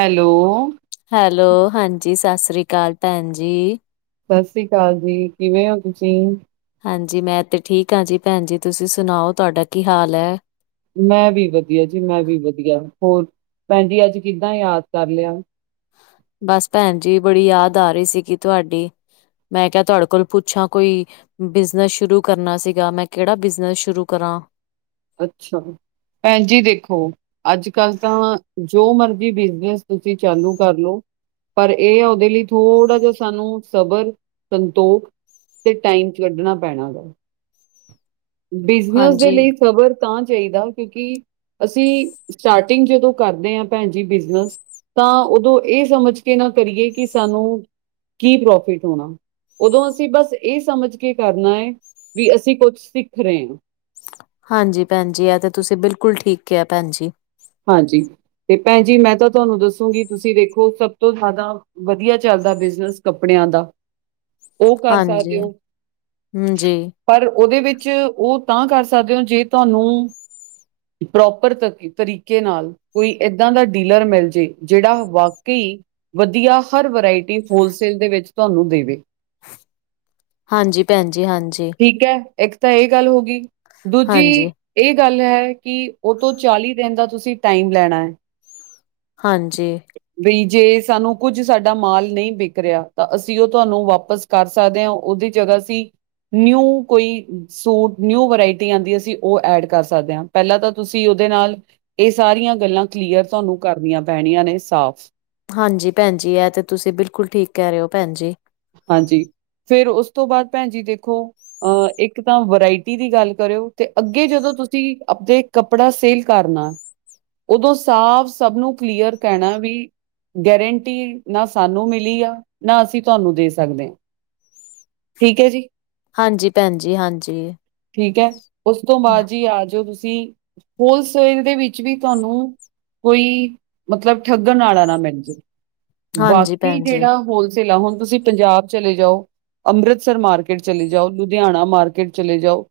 Hello. Hello ਹਾਂਜੀ ਸਸਸ੍ਰੀ ਕਾਲ ਪੈਨ ਜੀ। ਸਸ ਸ਼੍ਰੀ ਕਾਲ ਜੀ ਕਿਵੇਂ ਔ ਤੁਸੀਂ। ਹਾਂਜੀ ਮੈਂ ਤੇ ਠੀਕ ਆ ਜੀ ਪੈਨ ਜੀ ਤੁਸੀਂ ਸੁਨਾਔ ਤੁਹਾਡਾ ਕੀ ਹਾਲ ਐ। ਮੈਂ ਵੀ ਵਧੀਆ ਜੀ ਮੈਂ ਵੀ ਵਧੀਆ ਹੋਰ ਪੈਨ ਜੀ ਅੱਜ ਕਿੱਦਾਂ ਯਾਦ ਕਰ ਲਯਾ। ਬਸ ਪੈਨ ਜੀ ਬੜੀ ਯਾਦ ਆ ਹੀ ਸੀਗੀ ਤੁਆਡੀ। ਮੈਂ ਕਿਹਾ ਤੁਹਾਡੇ ਕੋਲ ਪੁੱਛਾਂ ਕੋਈ। ਬਿਜਨਸ ਸ਼ੁਰੂ ਕਰਨਾ ਸੀਗਾ ਮੈਂ ਕੇੜਾ ਬਿਜਨਸ ਸ਼ੁਰੂ ਕਰਾਂ। ਅੱਛਾ, ਪੈਨ ਜੀ ਦੇਖੋ। ਅੱਜ- ਕੱਲ ਤਾਂ ਜੋ ਮਰਜ਼ੀ ਬਿਜਨਸ ਤੁਸੀਂ ਚਾਲੂ ਕਰ ਲੋ। ਪਰ ਏਹ ਆ ਔਦੇ ਲਈ ਥੋੜ੍ਹਾ ਜਿਹਾ ਸਾਨੂੰ ਸਬਰ ਸੰਤੋਖ ਤੇ ਟਾਈਮ ਲੱਗਨਾਂ ਪੈਣਾ ਵਾ। ਬਿਜਨਸ ਦੇ ਹਾਂਜੀ ਲਈ ਸੱਬਰ। ਤਾਂ ਚਾਹੀਦਾ ਕਿਉਂਕਿ ਅਸੀਂ ਸਟਾਰਟਿੰਗ ਜਦੋਂ ਕਰਦੇ ਆਂ ਪੈਨ ਜੀ ਬਿਜਨਸ। ਤਾਂ ਔਦੋਂ ਏਹ ਸਮਝ ਕੇ ਨਾ ਕਰੀਏ ਕਿ ਸਾਨੂੰ ਕੀ ਪ੍ਰੋਫਿਟ ਹੋਣਾ ਔਦੋਂ ਅਸੀਂ ਬਸ ਏਹ ਸਮਝ ਕੇ ਕਰਨਾ ਏ ਵੀ ਅਸੀਂ ਕੁਛ ਸਿੱਖ ਰਹੇ ਆਂ। ਹਾਂਜੀ ਪੈਨਜੀ ਐ ਤਾਂ ਤੁਸੀਂ ਬਿਲਕੁਲ ਠੀਕ ਕਿਹਾ ਪੈਨਜੀ। ਹਾਂਜੀ ਤੇ ਪੈ ਨ ਜੀ ਮੈਂ ਤਾਂ ਤੁਹਾਨੂੰ ਦੱਸੂੰਗੀ ਤੁਸੀਂ ਦੇੇਖੋ ਸਭ ਤੋਂ ਹਾਦਾ। ਵਧੀਆ ਚੱਲਦਾ ਬਿਜਨਸ ਕੱਪੜਿਆਂ ਦਾ। ਔਹ ਕਰ ਸਾਕਦੇ ਹਾਂਜੀ ਔ ਹਮ ਜੀ ਪਰ ਔਦੇ ਵਿੱਚ ਔ ਤਾਂ ਕਰ ਸਕਦੇ ਔ ਜੋ ਤੁਹਾਨੂੰ। ਪ੍ਰੋਪਰ ਤਰੀਕੇ ਨਾਲ। ਕੋਈ ਏਦਾਂ ਦਾ ਡੀਲਰ ਮਿਲ ਜਯੇ ਜੇੜਾ ਵਾਕੈ ਈ। ਵਧੀਆ ਹਰ ਵਰਾਇਟੀ ਹੋਲਸੇਲ ਦੇ ਵਿੱਚ ਤੁਹਾਨੂੰ ਦੇਵੇ। ਹਾਂਜੀ। ਭੈਣ ਜੀ ਹਾਂਜੀ ਠੀਕ ਐ, ਇੱਕ ਤਾਂ ਐਹ ਗੱਲ ਹੋ ਗਈ ਦੂਜੀ ਹਾਂਜੀ ਏਹ ਗੱਲ ਐ, ਕਿ ਔਤੋਂ ਚਾਲੀ ਦਿਨ ਦਾ ਤੁਸੀਂ ਟਾਈਮ ਲੈਨਾ ਐ। ਹਾਂਜੀ। ਬਈ ਜੇ ਸਾਨੂੰ ਕੁੱਝ ਸਾਡਾ ਮਾਲ ਨਈ ਵਿਕਰਿਆ ਤਾਂ ਅਸੀਂ ਉਹ ਤੁਹਾਨੂੰ ਵਾਪਸ ਕਰ ਸਕਦੇ ਹਾਂ ਉਹਦੀ ਜਗ੍ਹਾ ਸੀ ਨਿਊ ਕੋਈ ਸੂਟ ਨਿਊ ਵਰਾਇਟੀ ਆਉਂਦੀ ਅਸੀਂ ਉਹ ਐਡ ਕਰ ਸਕਦੇ ਹਾਂ ਪਹਿਲਾਂ ਤਾਂ ਤੁਸੀਂ ਉਹਦੇ ਨਾਲ ਇਹ ਸਾਰੀਆਂ ਗੱਲਾਂ ਕਲੀਅਰ ਤੁਹਾਨੂੰ ਕਰਨੀਆਂ ਪੈਣੀਆਂ ਨੇ ਸਾਫ਼। ਹਾਂਜੀ ਪੈਨਜੀ ਇਹ ਤੇ ਤੁਸੀਂ ਬਿਲਕੁਲ ਠੀਕ ਕਹ ਰਹੇ ਹੋ ਪੈਨਜੀ। ਹਾਂਜੀ ਫੇਰ ਓਸ ਤੋਂ ਬਾਦ ਪੈਨਜੀ ਦੇਖੋ ਅਹ ਇੱਕ ਤਾਂ ਵਰਾਇਟੀ ਦੀ ਗੱਲ ਕਰਿਓ ਤੇ ਅੱਗੇ ਜਦੋਂ ਤੁਸੀਂ ਆਪਦੇ ਕੱਪੜਾ ਸੇਲ ਕਰਨਾ ਉਦੋਂ ਸਾਫ਼ ਸਭ ਨੂੰ ਕਲੀਅਰ ਕਹਿਣਾ ਵੀ ਹੈਰੰਟੀ ਨਾ ਸਾਨੂੰ ਮਿਲੀ ਆ ਨਾ ਅਸੀਂ ਤੁਹਾਨੂੰ ਦੇ ਸਕ ਸਕਦੇ, ਠੀਕ ਹੈ ਜੀ। ਹਾਂਜੀ ਭੈਣ ਜੀ ਹਾਂਜੀ ਠੀਕ ਹੈ, ਉਸ ਤੋਂ ਬਾਅਦ ਜੀ ਆ ਜਾਓ ਤੁਸੀਂ ਹੋਲਸੇਲ ਦੇ ਵਿੱਚ ਵੀ ਤੁਹਾਨੂੰ ਕੋਈ ਮਤਲਬ ਠੱਗਣ ਵਾਲਾ ਨਾ ਮਿਲ ਜੇ, ਹਾਂਜੀ ਬਾਕੀ ਭੈਣ ਜੀ ਜਿਹੜਾ ਹੋਲ ਚੱਲ ਆ, ਹੁਣ ਤੁਸੀਂ ਪੰਜਾਬ ਚਲੇ ਜਾਓ, ਅੰਮ੍ਰਿਤਸਰ ਮਾਰਕੀਟ ਚਲੇ ਜਾਓ, ਲੁਧਿਆਣਾ ਮਾਰਕੀਟ ਚਲੇ ਜਾਓ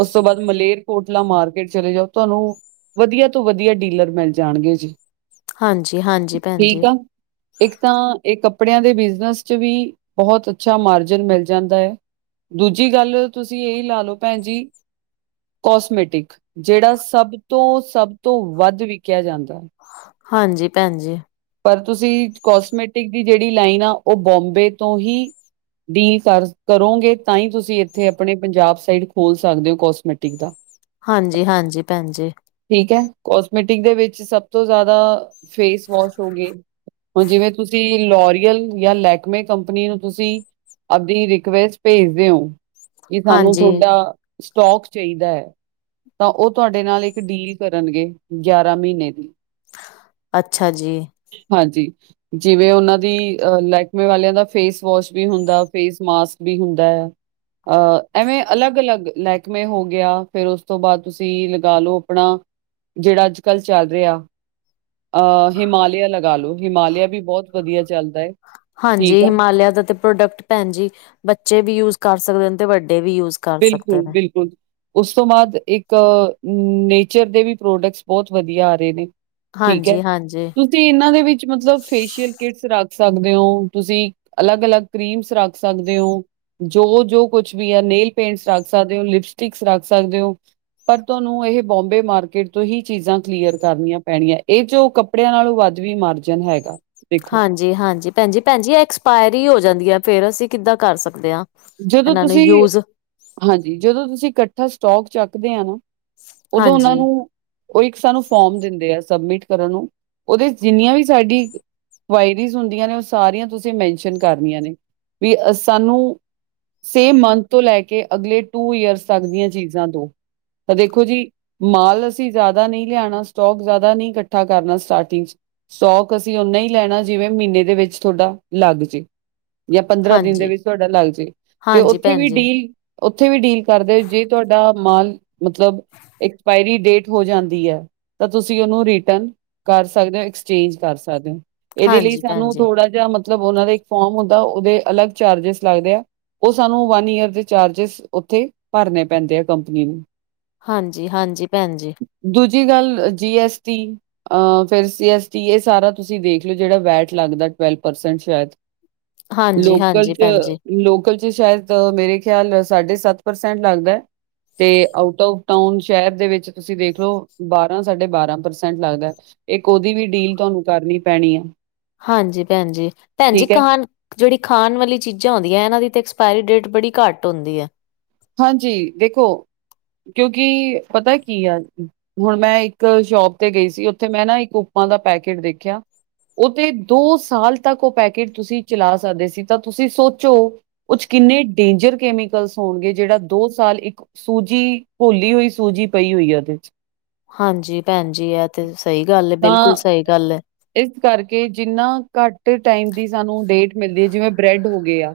ਉਸ ਤੋਂ ਬਾਅਦ ਮਲੇਰਕੋਟਲਾ ਮਾਰਕੀਟ ਚਲੇ ਜਾਓ, ਤੁਹਾਨੂੰ ਵਧੀਆ ਤੋਂ ਵਧੀਆ ਡੀਲਰ ਮਿਲ ਜਾਣਗੇ ਜੀ। ਹਾਂਜੀ, ਹਾਂਜੀ ਭੈਣ ਜੀ। ਠੀਕ ਆ ਇੱਕ ਤਾਂ ਇਹ ਕੱਪੜਿਆਂ ਦੇ ਬਿਜਨਸ ਚ ਵੀ ਬਹੁਤ ਅੱਛਾ ਮਾਰਜਨ ਮਿਲ ਜਾਂਦਾ ਹੈ। ਦੂਜੀ ਗੱਲ ਤੁਸੀਂ ਇਹੀ ਲਾ ਲਓ ਭੈਣ ਜੀ। ਕੋਸਮੈਟਿਕ ਜਿਹੜਾ ਸਭ ਤੋਂ ਸਭ ਤੋਂ ਵੱਧ ਵਿਕਿਆ ਜਾਂਦਾ ਹੈ। ਹਾਂਜੀ, ਭੈਣ ਜੀ। ਪਰ ਤੁਸੀਂ ਕੋਸਮੈਟਿਕ ਦੀ ਜਿਹੜੀ ਲਾਈਨ ਆ, ਉਹ ਬੋਂਬੇ ਤੋਂ ਹੀ ਡੀਲ ਕਰ ਕਰੋਗੇ, ਤਾਂ ਹੀ ਤੁਸੀਂ ਇੱਥੇ ਆਪਣੇ ਪੰਜਾਬ ਸਾਈਡ ਖੋਲ ਸਕਦੇ ਹੋ ਕੋਸਮੈਟਿਕ ਦਾ। ਹਾਂਜੀ, ਹਾਂਜੀ ਭੈਣ ਜੀ। ਠੀਕ ਹੈ, ਕੋਸਮੈਟਿਕ ਦੇ ਵਿੱਚ ਸਭ ਤੋਂ ਜ਼ਿਆਦਾ ਫੇਸ ਵੋਸ਼ ਹੋਗੇ, ਹੁਣ ਜਿਵੇਂ ਤੁਸੀਂ ਲੋਰੀਅਲ ਜਾਂ ਲੈਕਮੇ ਕੰਪਨੀ ਨੂੰ ਤੁਸੀਂ ਆਪਦੀ ਰਿਕੁੈਸਟ ਭੇਜਦੇ ਹੋ ਕਿ, ਸਾਨੂੰ ਹਾਂਜੀ ਤੁਥਹਾਡਾ ਸਟੋਕ ਚਾਹੀਦਾ ਹੈ। ਤਾਂ ਉਹ ਤੁਹਾਡੇ ਨਾਲ ਇੱਕ ਡੀਲ ਕਰਨਗੇ ਗਿਆਰਾਂ ਮਹੀਨੇ ਦੀ। ਅੱਛਾ ਜੀ। ਹਾਂਜੀ। ਜਿਵੇਂ ਉਹਨਾਂ ਦੀ ਲੈਹਕਮੀ ਵਾਲਿਆਂ ਦਾ ਫੇਸ ਵੋਸ਼ ਵੀ ਹੁੰਦਾ, ਫੇਸ ਮਾਸਕ ਵੀ ਹੁੰਦਾ ਆ ਅਹ ਐਵੇਂ ਅਲੱਗ, ਅਲੱਗ ਲਹਿਕਮੇ ਹੋ ਗਿਆ, ਫੇਰ ਉਸ ਤੋਂ ਬਾਅਦ ਤੁਸੀਂ ਲਗਾ ਲਓ ਆਪਣਾ ਜਿਹੜਾ ਅੱਜ, ਕੱਲ੍ਹ ਚੱਲ ਰਿਹਾ ਅਹ ਹਿਮਾਲਿਆ ਲਗਾ ਲੋ, ਹਿਮਾਲਿਆ ਵੀ ਬਹੁਤ ਵਧੀਆ ਚੱਲਦਾ ਹੈ। ਹਾਂਜੀ, ਠੀਕ ਆ ਹਿਮਾਲਿਆ ਦਾ ਤੇ ਪ੍ਰੋਡਕਟ ਭੈਣ ਜੀ ਬੱਚੇ ਵੀ ਯੂਜ ਕਰ ਸਕਦੇ ਤੇ ਵੱਡੇ ਵੀ ਯੂਜ ਕਰ ਸਕਦੇ ਬਿਲਕੁਲ, ਨੇ ਬਿਲਕੁਲ। ਉਸ ਤੋਂ ਬਾਅਦ ਇੱਕ ਨੇਚਰ ਦੇ ਵੀ ਪ੍ਰੋਡਕਟਸ ਬਹੁਤ ਵਧੀਆ ਆ ਰਹੇ ਨੇ ਠੀਕ ਹੈ, ਹਾਂਜੀ ਹਾਂਜੀ ਤੁ ਤੁਸੀਂ ਇਹਨਾਂ ਦੇ ਵਿੱਚ ਮਤਲਬ ਫੇਸ਼ੀਅਲ ਕਿਟਸ ਰੱਖ ਸਕਦੇ ਹੋ, ਤੁਸੀਂ ਅਲੱਗ- ਅਲੱਗ ਕਰੀਮਸ ਰੱਖ ਸਕਦੇ ਹੋ, ਜੋ -ਜੋ ਕੁਛ ਵੀ ਹੈ ਨੇਲ ਪੇਟਸ ਰੱਖ ਸਕਦੇ ਹੋ, ਲਿਪਸਟਿਕਸ ਰੱਖ ਸਕਦੇ ਹੋ। ਪਰ ਤੁਹਾਨੂੰ ਇਹ ਬੋਂਬੇ ਮਾਰਕੀਟ ਤੋਂ ਹੀ ਚੀਜ਼ਾਂ ਕਲੀਅਰ ਕਰਨੀਆਂ ਪੈਣੀਆਂ, ਇਹ ਜੋ ਕਮ ਕੱਪੜਿਆਂ ਨਾਲੋਂ ਵੱਧ ਵੀ ਮਾਰਜਨ ਹੈਗਾ। ਦੇਖੋ। ਹਾਂਜੀ, ਹਾਂਜੀ ਭੈਣਜੀ, ਭੈਣਜੀ ਐਕਸਪਾਇਰ ਹੋ ਜਾਂਦੀ ਆ ਫੇਰ ਅਸੀਂ ਕਿੱਦਾਂ ਕਰ ਸਕਦੇ ਹਾਂ। ਜਦੋਂ ਇਹਨਾਂ ਨੂੰ ਤੁਸੀਂ, ਯੂਜ ਹਾਂਜੀ ਜਦੋਂ ਤੁਸੀਂ ਇਕੱਠਾ ਸਟੋਕ ਚੱਕਦੇ ਆ ਨਾ ਉਦੋਂ ਉਹਨਾਂ ਹਾਂਜੀ ਨੂੰ ਉਹ ਇੱਕ ਸਾਨੂੰ ਫੋਮ ਦਿੰਦੇ ਆ ਸਬਮਿਟ ਕਰਨ ਨੂੰ, ਉਹਦੇ ਚ ਜਿੰਨੀਆਂ ਵੀ ਸਾਡੀ ਕੁਆਇਰੀ ਹੁੰਦੀਆਂ ਨੇ ਉਹ ਸਾਰੀਆਂ ਤੁਸੀਂ ਮੈਨਸ਼ਨ ਕਰਨੀਆਂ ਨੇ, ਵੀ ਸਾਨੂੰ ਸੇਮ ਮੰਥ ਤੋਂ ਲੈ ਕੇ ਅਗਲੇ ਟੂ ਈਅਰਸ ਤੱਕ ਦੀਆਂ ਚੀਜ਼ਾਂ ਦੋ, ਤਾਂ ਦੇਖੋ ਜੀ ਮਾਲ ਅਸੀਂ ਜ਼ਿਆਦਾ ਨਹੀਂ ਲਿਆਉਣਾ, ਸਟੋਕ ਜ਼ਿਆਦਾ ਨਹੀਂ ਇਕੱਠਾ ਕਰਨਾ ਸਟਾਰਟਿੰਗ ਚ। ਸਟੋਕ ਅਸੀਂ ਓਨਾ ਹੀ ਲੈਣਾ, ਜਿਵੇਂ ਮਹੀਨੇ ਦੇ ਵਿੱਚ ਤੁਹਾਡਾ ਲੱਗ ਜੇ। ਜਾਂ ਪੰਦਰਾਂ ਦਿਨ ਦੇ ਹਾਂਜੀ ਵਿੱਚ ਤੁਹਾਡਾ ਲੱਗ ਜੇ, ਤੇ ਹਾਂਜੀ ਉੱਥੇ ਭੈਣ ਵੀ ਜੀ ਡੀਲ ਉੱਥੇ ਵੀ ਡੀਲ ਕਰਦੇ ਜੇ ਤੁਹਾਡਾ ਮਾਲ ਮਤਲਬ ਐਕਸਪਾਇਰੀ ਡੇਟ ਹੋ ਜਾਂਦੀ ਆ। ਤਾਂ ਤੁਸੀਂ ਉਹਨੂੰ ਰਿਟਰਨ ਕਰ ਸਕਦੇ, ਐਕਸਚੇਂਜ ਕਰ ਸਕਦੇ ਓ। ਇਹਦੇ ਲਈ ਹਾਂਜੀ ਭੈਣ ਸਾਨੂੰ ਜੀ ਥੋੜ੍ਹਾ ਜਿਹਾ ਮਤਲਬ ਉਹਨਾਂ ਦਾ ਇੱਕ ਫੋਮ ਹੁੰਦਾ, ਉਹਦੇ ਅਲੱਗ ਚਾਰਜਿਸ ਲੱਗਦੇ ਆ। ਉਹ ਸਾਨੂੰ ਵਨ ਈਅਰ ਦੇ ਚਾਰਜਿਸ ਉੱਥੇ ਭਰਨੇ ਪੈਂਦੇ ਆ ਕੰਪਨੀ ਨੂੰ। ਹਾਂਜੀ ਹਾਂਜੀ ਭੈਣ ਜੀ। ਦੂਜੀ ਗੱਲ ਜੀ ਐਸ ਟੀ ਫਿਰ ਸੀ ਐਸ ਟੀ ਇਹ ਸਾਰਾ ਤੁਸੀਂ ਦੇਖ ਲਓ ਜਿਹੜਾ ਵੈਟ ਲੱਗਦਾ ਟਵੈਲਵ ਪ੍ਰਸੈਂਟ ਸ਼ਾਇਦ। ਹਾਂਜੀ ਲੋਕਲ ਹਾਂਜੀ ਚ ਭੈਣ ਜੀ ਲੋਕਲ ਚ ਸ਼ਾਇਦ ਮੇਰੇ ਖਿਆਲ ਸਾਢੇ ਸੱਤ ਪਰਸੈਂਟ ਲੱਗਦਾ ਐ। ਤੇ ਆਊਟ ਔਫ ਟਾਊਨ ਸ਼ਹਿਰ ਦੇ ਵਿੱਚ ਤੁਸੀਂ ਦੇਖ ਲੋ ਬਾਰਾਂ ਸਾਢੇ ਬਾਰਾਂ ਪ੍ਰਸੈਂਟ ਲੱਗਦਾ। ਇੱਕ ਉਹਦੀ ਵੀ ਡੀਲ ਤੁਹਾਨੂੰ ਕਰਨੀ ਪੈਣੀ ਆ। ਹਾਂਜੀ ਭੈਣ ਜੀ, ਭੈਣ ਜੀ ਠੀਕ ਹੈ ਕਹਾਣ ਜਿਹੜੀ ਖਾਣ ਵਾਲੀ ਚੀਜ਼ਾਂ ਹੁੰਦੀਆਂ ਐ, ਇਹਨਾਂ ਦੀ ਤਾਂ ਐਕਸਪਾਇਰੀ ਡੇਟ ਬੜੀ ਘੱਟ ਹੁੰਦੀ ਐ। ਹਾਂਜੀ ਦੇਖੋ, ਕਿਉਂਕਿ ਪਤਾ ਕੀ ਆ ਹੁਣ ਮੈਂ ਇੱਕ ਸ਼ੋਪ ਤੇ ਗਈ ਸੀ, ਉੱਥੇ ਮੈਂ ਨਾ ਇੱਕ ਉਪਵਾ ਦਾ ਪੈਕੇਟ ਦੇਖਿਆ। ਉਹ ਤੇ ਦੋ ਸਾਲ ਤੱਕ ਉਹ ਪੈਕੇਟ ਤੁਸੀਂ ਚਲਾ ਸਕਦੇ ਸੀ, ਤਾਂ ਤੁਸੀਂ ਸੋਚੋ ਉਹ ਚ ਕਿੰਨੇ ਡੇਂਜਰ ਕੈਮੀਕਲਸ ਹੋਣਗੇ। ਜਿਹੜਾ ਦੋ ਸਾਲ ਇੱਕ ਸੂਜੀ ਘੋਲੀ ਹੋਈ ਸੂਜੀ ਪਈ ਹੋਈ ਉਹਦੇ ਚ। ਹਾਂਜੀ ਭੈਣ ਜੀ ਐ ਤੇ ਸਹੀ ਗੱਲ ਐ, ਬਿਲਕੁਲ ਤਾਂ ਸਹੀ ਗੱਲ ਐ। ਇਸ ਕਰਕੇ ਜਿੰਨਾ ਘੱਟ ਟਾਈਮ ਦੀ ਸਾਨੂੰ ਡੇਟ ਮਿਲਦੀ, ਜਿਵੇਂ ਬ੍ਰੈਡ ਹੋ ਗਏ ਆ,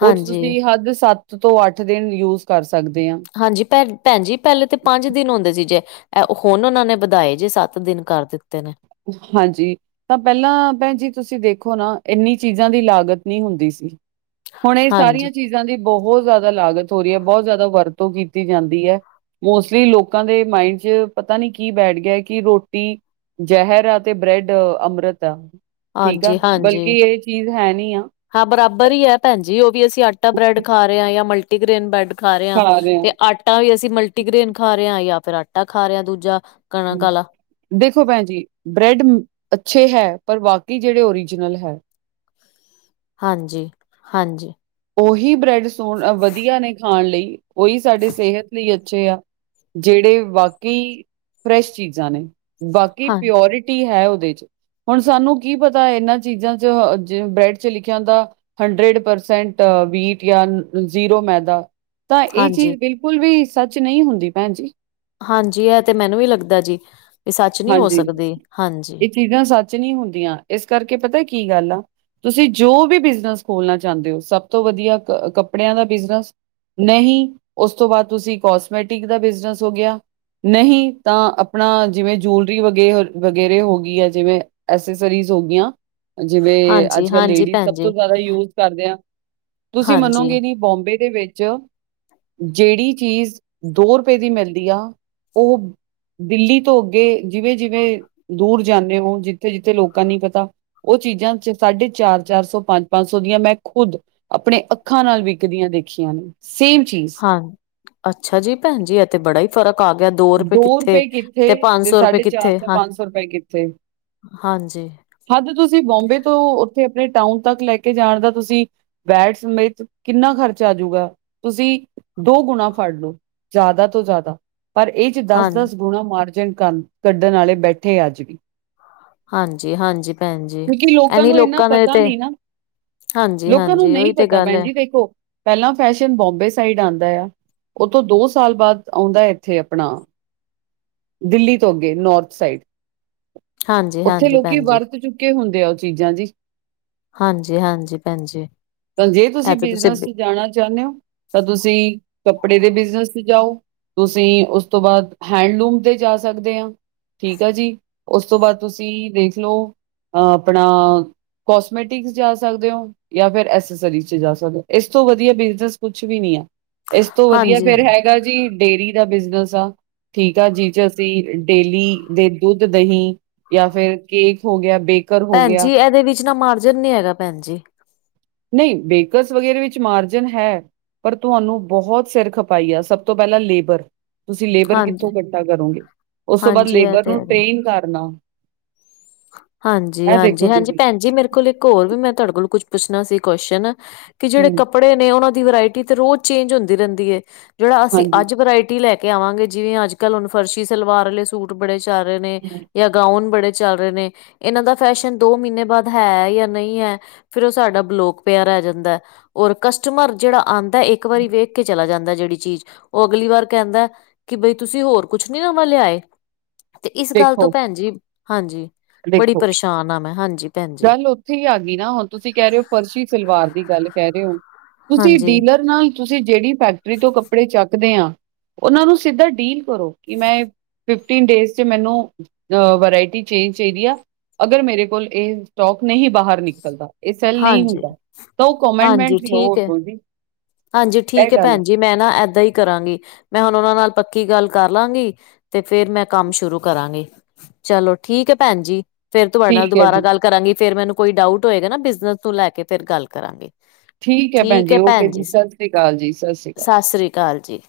ਉਹ ਚ ਹਾਂਜੀ, ਤੁਸੀਂ ਹੱਦ ਸੱਤ ਤੋਂ ਅੱਠ ਕਿਸ ਦਿਨ ਯੂਜ ਕਰ ਸਕਦੇ ਆ। ਹਾਂਜੀ ਭੈ ਭੈਣ ਜੀ ਪਹਿਲੇ ਤਾਂ ਪੰਜ ਦਿਨ ਹੁੰਦੇ ਸੀ ਜੇ ਐ ਹੁਣ ਉਹਨਾਂ ਨੇ ਵਧਾਏ ਜੇ ਸੱਤ ਦਿਨ ਕਰ ਦਿੱਤੇ ਨੇ। ਹਾਂਜੀ। ਤਾਂ ਪਹਿਲਾਂ ਭੈਣ ਜੀ ਤੁਸੀਂ ਦੇਖੋ ਨਾ ਐਨੀ ਚੀਜ਼ਾਂ ਦੀ ਲਾਗਤ ਨੀ ਹੁੰਦੀ ਸੀ। ਹੁਣ ਇਹ ਹਾਂਜੀ, ਸਾਰੀਆਂ ਚੀਜ਼ਾਂ ਦੀ ਬਹੁਤ ਜ਼ਿਆਦਾ ਲਾਗਤ ਹੋ ਰਹੀ ਆ, ਬਹੁਤ ਜ਼ਿਆਦਾ ਵਰਤੋਂ ਕੀਤੀ ਜਾਂਦੀ ਐ। ਮੋਸਟਲੀ ਲੋਕਾਂ ਦੇ ਮਾਇੰਡ ਚ ਪਤਾ ਨੀ ਕੀ ਬੈਠ ਗਿਆ ਕਿ ਰੋਟੀ ਜ਼ਹਿਰ ਆ ਤੇ ਬ੍ਰੈਡ ਅੰਮ੍ਰਿਤ ਆ, ਠੀਕ ਆ ਹਾਂਜੀ, ਹਾਂਜੀ। ਬਲਕਿ ਐ ਚੀਜ਼ ਹੈ ਨੀ ਆ। ਹਾਂ ਬਰਾਬਰ ਈ ਆ ਭੈਣ ਜੀ, ਉਹ ਵੀ ਅਸੀਂ ਆਟਾ ਬ੍ਰੈਡ ਖਾ ਰਹੇ ਆ ਜਾਂ ਮਲਟੀਗ੍ਰੇਨ ਬ੍ਰੈਡ ਖਾ ਰਹੇ ਆ ਤੇ ਆਟਾ ਵੀ ਅਸੀਂ ਮਲਟੀਗ੍ਰੇਨ ਖਾ ਰਹੇ ਆ ਜਾਂ ਫਿਰ ਆਟਾ ਖਾ ਰਹੇ ਆ ਦੂਜਾ। ਕਣਕ ਆਲਾ। ਹੂੰ। ਦੇਖੋ ਭੈਣ ਜੀ ਬ੍ਰੈਡ ਅੱਛੇ ਹੈ, ਪਰ ਬਾਕੀ ਜਿਹੜੇ ਓਰੀਜਨਲ ਹੈ। ਹਾਂਜੀ ਹਾਂਜੀ। ਉਹੀ ਬ੍ਰੈਡ ਸੋਹਣ ਵਧੀਆ ਨੇ ਖਾਣ ਲਈ, ਉਹੀ ਸਾਡੇ ਸਿਹਤ ਲਈ ਅੱਛੇ ਆ। ਜਿਹੜੇ ਬਾਕੀ ਫਰੈਸ਼ ਚੀਜ਼ਾਂ ਨੇ, ਬਾਕੀ ਹਾਂ, ਪਿਓਰ ਟੀ ਹੈ ਉਹਦੇ ਚ। ਹੁਣ ਸਾਨੂੰ ਕੀ ਪਤਾ ਇਹਨਾਂ ਚੀਜ਼ਾਂ ਚ ਜਿਵੇਂ ਬ੍ਰੈਡ ਚ ਲਿਖਿਆ ਹੁੰਦਾ ਹੰਡਰਡ ਪਰਸੈਂ ਟ ਵੀਟ ਜਾਂ ਜ਼ੀਰੋ ਮੈਦਾ ਤਾਂ ਇਹ ਚੀਜ਼ ਹਾਂਜੀ। ਬਿਲਕੁਲ ਬਿਲਕੁਲ ਵੀ ਸੱਚ ਨਹੀਂ ਹੁੰਦੀ ਭੈਣ ਜੀ। ਹਾਂਜੀ ਐ ਤੇ ਮੈਨੂੰ ਵੀ ਲੱਗਦਾ ਜੀ ਐ ਸੱਚ ਨਹੀਂ ਹੋ ਹਾਂਜੀ ਸਕਦੀ ਹਾਂਜੀ। ਇਹ ਚੀਜ਼ਾਂ ਸ ਨਹੀਂ ਹੁੰਦੀਆਂ, ਇਸ ਕਰਕੇ ਪਤਾ ਕੀ ਗੱਲ ਆ ਤੁਸੀ ਜੋ ਵੀ ਬਿਜਨਸ ਖੋਲਨਾ ਚਾਂਦੇ ਓ ਸਬ ਤੋ ਵਧੀਆ ਅ ਕੱਪੜਿਆਂ ਦਾ ਬਿਜਨਸ ਨਹੀ ਓਸ ਤੋਂ ਬਾਅਦ ਤੁਸੀ ਕੋਸਮੈਟਿਕ ਦਾ ਬਿਜਨਸ ਹੋ ਗਿਆ ਨਹੀ ਤਾਂ ਆਪਣਾ ਜਿਵੇਂ ਜਿਉਲਰੀ ਵਗੇ ਵਗੈਰੇ ਹੋ ਗੀ ਯਾ ਜਿਵੇਂ ਐਸੇਸਰੀਜ਼ ਹੋਗੀਆਂ ਜਿਵੇਂ ਹਾਂਜੀ ਅੱਜ ਕੱਲ ਹਾਂਜੀ ਲੇਡੀਜ਼ ਭੈਣ ਸਬ ਜੀ ਤੋਂ ਜਆਦਾ ਯੂਜ ਕਰਦੇ ਆਂ ਤੁਸੀ ਹਾਂਜੀ ਮੰਨੋਗੇ ਨੀ ਬੋਂਬੇ ਦੇ ਵੇੱਚ ਜੇੜੀ ਚੀਜ਼ ਦੋ ਰਪਏ ਦੀ ਮਿਲਦੀ ਆ ਓਹੋ ਦਿੱਲੀ ਤੋ ਅੱਗੇ ਜਿਵੇਂ ਜਿਵੇਂ ਦੂਰ ਜਾਨੇਂ ਹੋ ਜਿੱਥੇ- ਜਿੱਥੇ ਲੋਕਾਂ ਨੀ ਪਤਾ ਓ ਚੀਜਾਂ ਸਾਢੇ ਚਾਰ -ਚਾਰ ਸੌ, ਪੰਜ- ਪੰਜ ਸੌ ਦੀਆਂ ਮੈਂ ਖੁੱਦ ਆਪਣੇ ਅੱਖਾਂ ਨਾਲ ਵਿਕਦੀਆਂ ਦੇਖੀਆਂ ਨੇ ਸੇਮ ਚੀਜ਼ ਅਨ ਅੱਛਾ ਜੀ ਭੈਣ ਜੀ ਏ ਤੇ ਬੜਾ ਈ ਫ਼ਰਕ ਆ ਗਿਆ ਦੋ ਰਪਏ ਕਿੱਥੇ ਰੁਪਏ ਕਿੱਥੇ ਤੇ ਪੰਜ ਸੌ ਰੁਪਏ ਸਾਢੇ ਕਿੱਥੇ ਤੋਂ ਹਾਂ ਸੌ ਰੁਪਏ ਹਾਂਜੀ ਹਾਂ ਤੇ ਤੁਸੀ ਬੋਂਬੇ ਤੋਂ ਓਥੇ ਆਪਣੇ ਟਾਊਨ ਤੱਕ ਲੈ ਕੇ ਜਾਣ ਦਾ ਤੁਸੀ ਬੈਠ ਸਮੇਤ ਕਿੰਨਾ ਖਰਚਾ ਆਜੂਗਾ ਤੁਸੀ ਦੋ ਗੁਣਾ ਫੜ ਲੋ ਜਾਦਾ ਤੋ ਜਾਦਾ ਪਰ ਏਚ ਦਸ ਹਾਂ -ਦਸ ਗੁਣਾ ਮਾਰਜਨ ਕੰਨ ਕੱਢਣ ਆਲੇ ਬੈਠੇ ਆ ਅੱਜ ਵੀ ਹਾਂਜੀ- ਹਾਂਜੀ ਭੈਨ ਜੀ ਕਿਉਂਕਿ ਐਨੀ ਨੂੰ ਇੰਨਾ ਲੋਕਾਂ ਦੇ ਪਤਾ ਤੇ ਨਹੀਂ ਨਾ ਹਾਂਜੀ ਲੋਕਾਂ ਨੂੰ ਹਾਂਜੀ ਨਈ ਉਹੀ ਤੇ ਪਤਾ ਗੱਲ ਹੈ ਭੈਨਜੀ ਦੇੇਖੋ ਪੈਲਾਂ ਫੈਸ਼ਨ ਬੋਂਬੇ ਸਾਈਡ ਆਂਦਾ ਆ ਓਤੋਂ ਦੋ ਸਾਲ ਬਾਅਦ ਆਉਂਦਾ ਐ ਏਥੇ ਆਪਣਾ ਦਿੱਲੀ ਤੋ ਅੱਗੇ ਨੋਰਥ ਸਾਈਡ ਹਾਂਜੀ ਉੱਥੇ ਹਾਂਜੀ ਲੋਕੀ ਭੈਣ ਜੀ ਵਰਤ ਚੁੱਕੇ ਹੁੰਦੇ ਆ ਓ ਚੀਜਾਂ ਜੀ ਹਾਂਜੀ ਹਾਂਜੀ ਭੈਣ ਜੀ ਤਾਂ ਜੇ ਤੁਸੀ ਇਹ ਤੇ ਤੁਸੀਂ ਬਿਜਨਸ ਬ- ਚ ਜਾਣਾ ਚਾਨੇਂ ਓ ਤਾਂ ਤੁਸੀ ਕੱਪੜੇ ਦੇ ਬਿਜਨਸ ਤੇ ਜਾਓ ਅਸੀਂ ਉਸ ਤੋ ਬਾਅਦ ਹੈਂਡਲੂਮ ਤੇ ਜਾ ਸਕਦੇ ਆਂ ਠੀਕ ਆ ਜੀ ਓਸ ਤੋ ਬਾਅਦ ਤੁਸੀਂ ਦੇਖ ਲੋ ਅ ਆਪਣਾ ਕੋਸਮੈਟਿਕ ਸ ਜਾ ਸਕਦੇ ਓਂ ਯਾ ਫੇਰ ਐਸੇਸਰੀ ਚ ਜਾ ਸਕਦੇ ਓ ਏਸ ਤੋ ਵਦੀਆ ਬਿਜਨਸ ਕੁਛ ਵੀ ਨੀ ਐ ਏਸ ਤੋ ਵਦੀਆ ਹਾਂਜੀ ਫੇਰ ਹੈਗਾ ਜੀ ਡੇਅਰੀ ਦਾ ਬਿਜਨਸ ਆ ਠੀਕ ਆ ਜਿਚ ਅਸੀ ਡੇਲੀ ਦੇ ਦੁੱਧ ਦਹੀਂ ਯਾ ਫੇਰ ਕੇਕ ਹੋ ਗਿਆ ਬੇਕ ਭੈਨਜੀ ਏਦੇ ਵਿੱਚ ਨਾ ਮਾਰਜਨ ਨੀ ਹੈਗਾ ਭੈਨਜੀ ਨਈ ਬੇਕਰਸ ਵਗੈਰੇ ਵਿੱਚ ਮਾਰਜਨ ਹੈ ਪਰ ਤੁਹਾਨੂੰ ਬਹੁਤ ਸਿਰ ਖਪਾਈ ਆ ਸਬ ਤੋਂ ਪੈਲਾਂ ਲੇਬਰ ਤੁਸੀ ਲੇਬਰ ਕਿੱਥੋਂ ਹਾਂਜੀ ਕੱਠਾ ਕਰੋਗੇ ਓਸ ਤੋ ਬਾਅਦ ਹਾਂਜੀ ਇਹ ਲੇਬਰ ਤੇ ਨੂੰ ਹੈਗੇ ਟ੍ਰੇਨ ਕਰਨਾ ਹਾਂਜੀ ਇਹ -ਹਾਂਜੀ ਦੇਖੋ -ਹਾਂਜੀ ਤੁਸੀਂ ਭੈਨ ਜੀ ਮੇਰੇ ਕੋਲ ਇੱਕ ਹੋਰ ਵੀ ਮੈਂ ਤਾਡੇ ਕੋਲ ਕੁਛ ਪੁੱਛਣਾ ਸੀ ਕੋਸ਼ਚਨ ਕਿ ਜੇੜੇ ਹੂੰ ਕੱਪੜੇ ਨੇ ਓਨਾਂ ਦੀ ਵਰਾਇਟੀ ਤੇ ਰੋਜ ਚੇਂਜ ਹੁੰਦੀ ਰੈਂਦੀ ਏ ਜੇੜਾ ਅਸੀ ਹਾਂਜੀ ਹੂੰ, ਅੱਜ ਵਰਾਇਟੀ ਲੈ ਕੇ ਆਵਾਂਗੇ ਜਿਵੇਂ ਅੱਜ ਕੱਲ ਹੁਨ ਫਰਸ਼ੀ ਸਲਵਾਰ ਆਲੇ ਸੂਟ ਬੜੇ ਚੱਲ ਰੇ ਨੇ ਯਾ ਗਾਊਨ ਬੜੇ ਚੱਲ ਨੇ ਏਨਾਂ ਦਾ ਫੈਸ਼ਨ ਦੋ ਮੀਨੇ ਬਾਅਦ ਹੈ ਯਾ ਨਈ ਹੈ ਫਿਰ ਓ ਸਾਡਾ ਬਲੋਕ ਪਿਆ ਰੈ ਜਾਂਦਾ ਏ ਔਰ ਕਸਟਮਰ ਜੇੜਾ ਆਂਦੈ ਇੱਕ ਹੂੰ। ਵਾਰੀ ਵੇਖ ਕੇ ਚਲਾ ਜਾਂਦਾ ਜੇੜੀ ਚੀਜ ਓ ਅਗਲੀ ਵਾਰ ਕੈਂਦਾ ਕਿ ਬਈ ਤੁਸੀ ਹੋਰ ਕੁਛ ਨੀ ਨਵਾਂ ਲਿਆਏ? ਤੇ ਇਸ ਗੱਲ ਤੋ ਦੇਖੋ ਭੈਨਜੀ, ਹਾਂਜੀ ਬੜੀ ਦੇਖੋ ਪਰੇਸ਼ਾਨ ਆਂ ਮੈਂ ਹਾਂਜੀ। ਭੈਣ ਜੀ ਗੱਲ ਓਥੇ ਈ ਆ ਗੀ ਨਾ ਹੁਣ ਤੁਸੀ ਕੈ ਰੇ ਓ ਫਰਸ਼ੀ ਸਲਵਾਰ ਦੀ ਗੱਲ ਕੈ ਰੇ ਓ ਤੁਸੀ ਹਾਂਜੀ ਡੀਲਰ ਨਾਲ ਤੁਸੀ ਜੇੜੀ ਫੈਕਟਰੀ ਤੋਂ ਕੱਪੜੇ ਚੱਕ ਦੇ ਆਂ ਓਨਾਂ ਨੂੰ ਸਿੱਧਾ ਡੀਲ ਕਰੋ ਕਿ ਮੈਂ ਏ ਫਿਫਟੀਨ ਡੇਜ਼ ਚ ਮੈਨੂੰ ਅ ਵਰਾਇਟੀ ਚੇਂਜ ਚਾਹੀਦੀ ਆ ਅਗਰ ਮੇਰੇ ਕੋਲ ਇਹ ਸਟੋਕ ਨਹੀਂ ਬਾਹਰ ਨਿਕਲਦਾ ਇਹ ਸੈੱਲ ਨਹੀਂ ਹਾਂਜੀ ਹੁੰਦਾ ਤਾਂ ਉਹ ਹਾਂਜੀ ਕੋਮੈਂਟਮੈਂਟ ਲਓ ਠੀਕ ਹੈ ਉਥੋਂ ਦੀ ਹਾਂਜੀ ਐਹ ਠੀਕ ਹੈ ਗੱਲ ਐ ਭੈਣ ਜੀ ਮੈਂ ਨਾ ਐਦਾਂ ਹੀ ਕਰਾਂਗੀ ਮੈਂ ਹੁਣ ਉਹਨਾਂ ਨਾਲ ਪੱਕੀ ਗੱਲ ਕਰ ਲਾਂਗੀ ਤੇ ਫੇਰ ਮੈਂ ਕੰਮ ਸ਼ੁਰੂ ਕਰਾਂਗੀ ਚਲੋ ਠੀਕ ਐ ਭੈਣ ਜੀ ਫੇਰ ਤੁਹਾਡੇ ਨਾਲ ਠੀਕ ਹੈ ਦੁਬਾਰਾ ਜੀ ਗੱਲ ਕਰਾਂਗੀ ਫੇਰ ਮੈਨੂੰ ਕੋਈ ਡਾਊਟ ਹੋਏਗਾ ਨਾ ਬਿਜਨਸ ਨੂੰ ਲੈ ਕੇ ਫੇਰ ਗੱਲ ਕਰਾਂਗੀ। ਹੈ ਠੀਕ ਐ ਓਕੇ ਭੈਣ ਜੀ ਸਤਿ ਸ਼੍ਰੀ ਅਕਾਲ ਜੀ ਸਤਿ ਸ਼੍ਰੀ ਅਕਾਲ ਸਸ ਸ੍ਰੀ ਅਕਾਲ ਜੀ